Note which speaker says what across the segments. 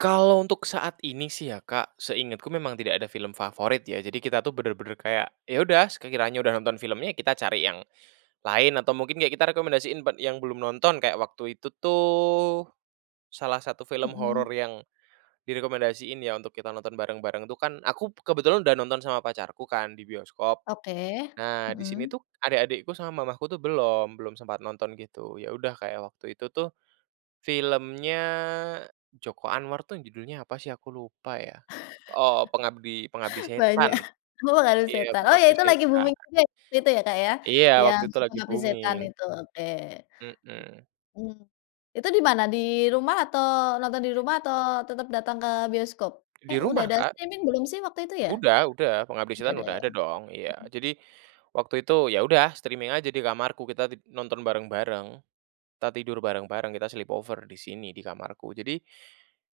Speaker 1: Kalau untuk saat ini sih ya Kak, seingetku memang tidak ada film favorit ya? Jadi kita tuh benar-benar kayak, ya udah, sekira kiranya udah nonton filmnya, kita cari yang, lain, atau mungkin kayak kita rekomendasiin buat yang belum nonton. Kayak waktu itu tuh, salah satu film
Speaker 2: Hmm.
Speaker 1: horor yang, direkomendasiin ya, untuk kita nonton bareng-bareng tuh kan? Aku kebetulan udah nonton sama pacarku kan, di bioskop.
Speaker 2: Oke.
Speaker 1: Nah di sini
Speaker 2: Hmm.
Speaker 1: tuh, adik-adikku sama mamahku tuh belum, belum sempat nonton gitu. Ya udah kayak waktu itu tuh, filmnya Joko Anwar tuh yang judulnya apa sih, aku lupa ya. Oh, Pengabdi Pengabdi
Speaker 2: Banyak.
Speaker 1: Setan.
Speaker 2: Oh, Pengabdi
Speaker 1: Iya
Speaker 2: Setan? Oh ya
Speaker 1: Pengabdi
Speaker 2: itu lagi
Speaker 1: Setan.
Speaker 2: booming juga, waktu itu ya Kak ya?
Speaker 1: Iya, waktu
Speaker 2: Yang,
Speaker 1: itu lagi
Speaker 2: Pengabdi Setan
Speaker 1: booming.
Speaker 2: itu, oke.
Speaker 1: Hmm.
Speaker 2: Mhm. Itu di mana? Di rumah, atau, nonton di rumah, atau tetap datang ke bioskop?
Speaker 1: Di
Speaker 2: Eh udah
Speaker 1: rumah
Speaker 2: ada
Speaker 1: Kak.
Speaker 2: streaming belum sih, waktu itu ya?
Speaker 1: Udah udah, Pengabdi
Speaker 2: Udah
Speaker 1: Setan
Speaker 2: ada
Speaker 1: udah
Speaker 2: ya?
Speaker 1: ada dong, iya.
Speaker 2: Mhm.
Speaker 1: Jadi, waktu itu, ya udah streaming aja di kamarku. Kita ti nonton bareng-bareng. Kita tidur bareng-bareng, kita sleep over di sini, di kamarku. Jadi,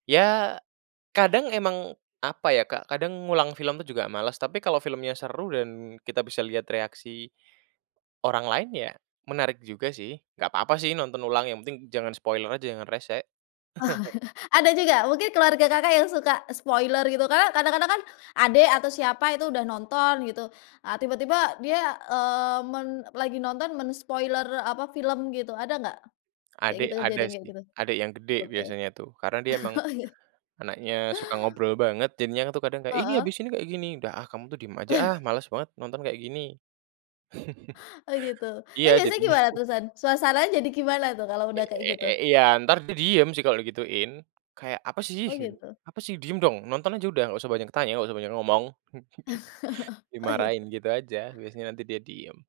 Speaker 1: ya, kadang emang apa ya Kak? Kadang ngulang film tuh juga males. Tapi kalau filmnya seru, dan kita bisa lihat reaksi orang lain, ya menarik juga sih. Nggak papa sih nonton ulang, yang penting jangan spoiler aja, jangan rese.
Speaker 2: Ada juga? Mungkin keluarga Kakak yang suka, spoiler gitu kan. Kadang-kadang kan, adek atau siapa itu, udah nonton gitu. Ah tiba-tiba dia, eee, men lagi nonton men-spoiler apa, film gitu. Ada nggak, kayak
Speaker 1: Adek
Speaker 2: gitu
Speaker 1: ada
Speaker 2: kejadian kayak
Speaker 1: sih.
Speaker 2: gitu?
Speaker 1: Adek yang gede
Speaker 2: Oke.
Speaker 1: biasanya tuh. Karena dia emang,
Speaker 2: Oh iya.
Speaker 1: anaknya suka ngobrol banget. Jadinya kan tuh kadang, "Iya ini
Speaker 2: Heeh.
Speaker 1: habis ini kayak gini." "Dah ah kamu tuh diem aja ah, males banget nonton kayak gini"
Speaker 2: Oh, gitu?
Speaker 1: Iya,
Speaker 2: Tapi biasanya
Speaker 1: jadinya
Speaker 2: gimana terusan, suasananya jadi gimana tuh, kalau
Speaker 1: E
Speaker 2: udah kayak
Speaker 1: e
Speaker 2: gitu?
Speaker 1: e iya entar di diem sih kalau gituin. Kayak, "Apa sih,"
Speaker 2: Oh
Speaker 1: gitu.
Speaker 2: gitu.
Speaker 1: "Apa sih, diem dong. Nonton aja udah. Nggak usah banyak tanya, nggak usah banyak ngomong."
Speaker 2: Oh ya?
Speaker 1: Dimarahin gitu aja. Biasanya nanti dia diem.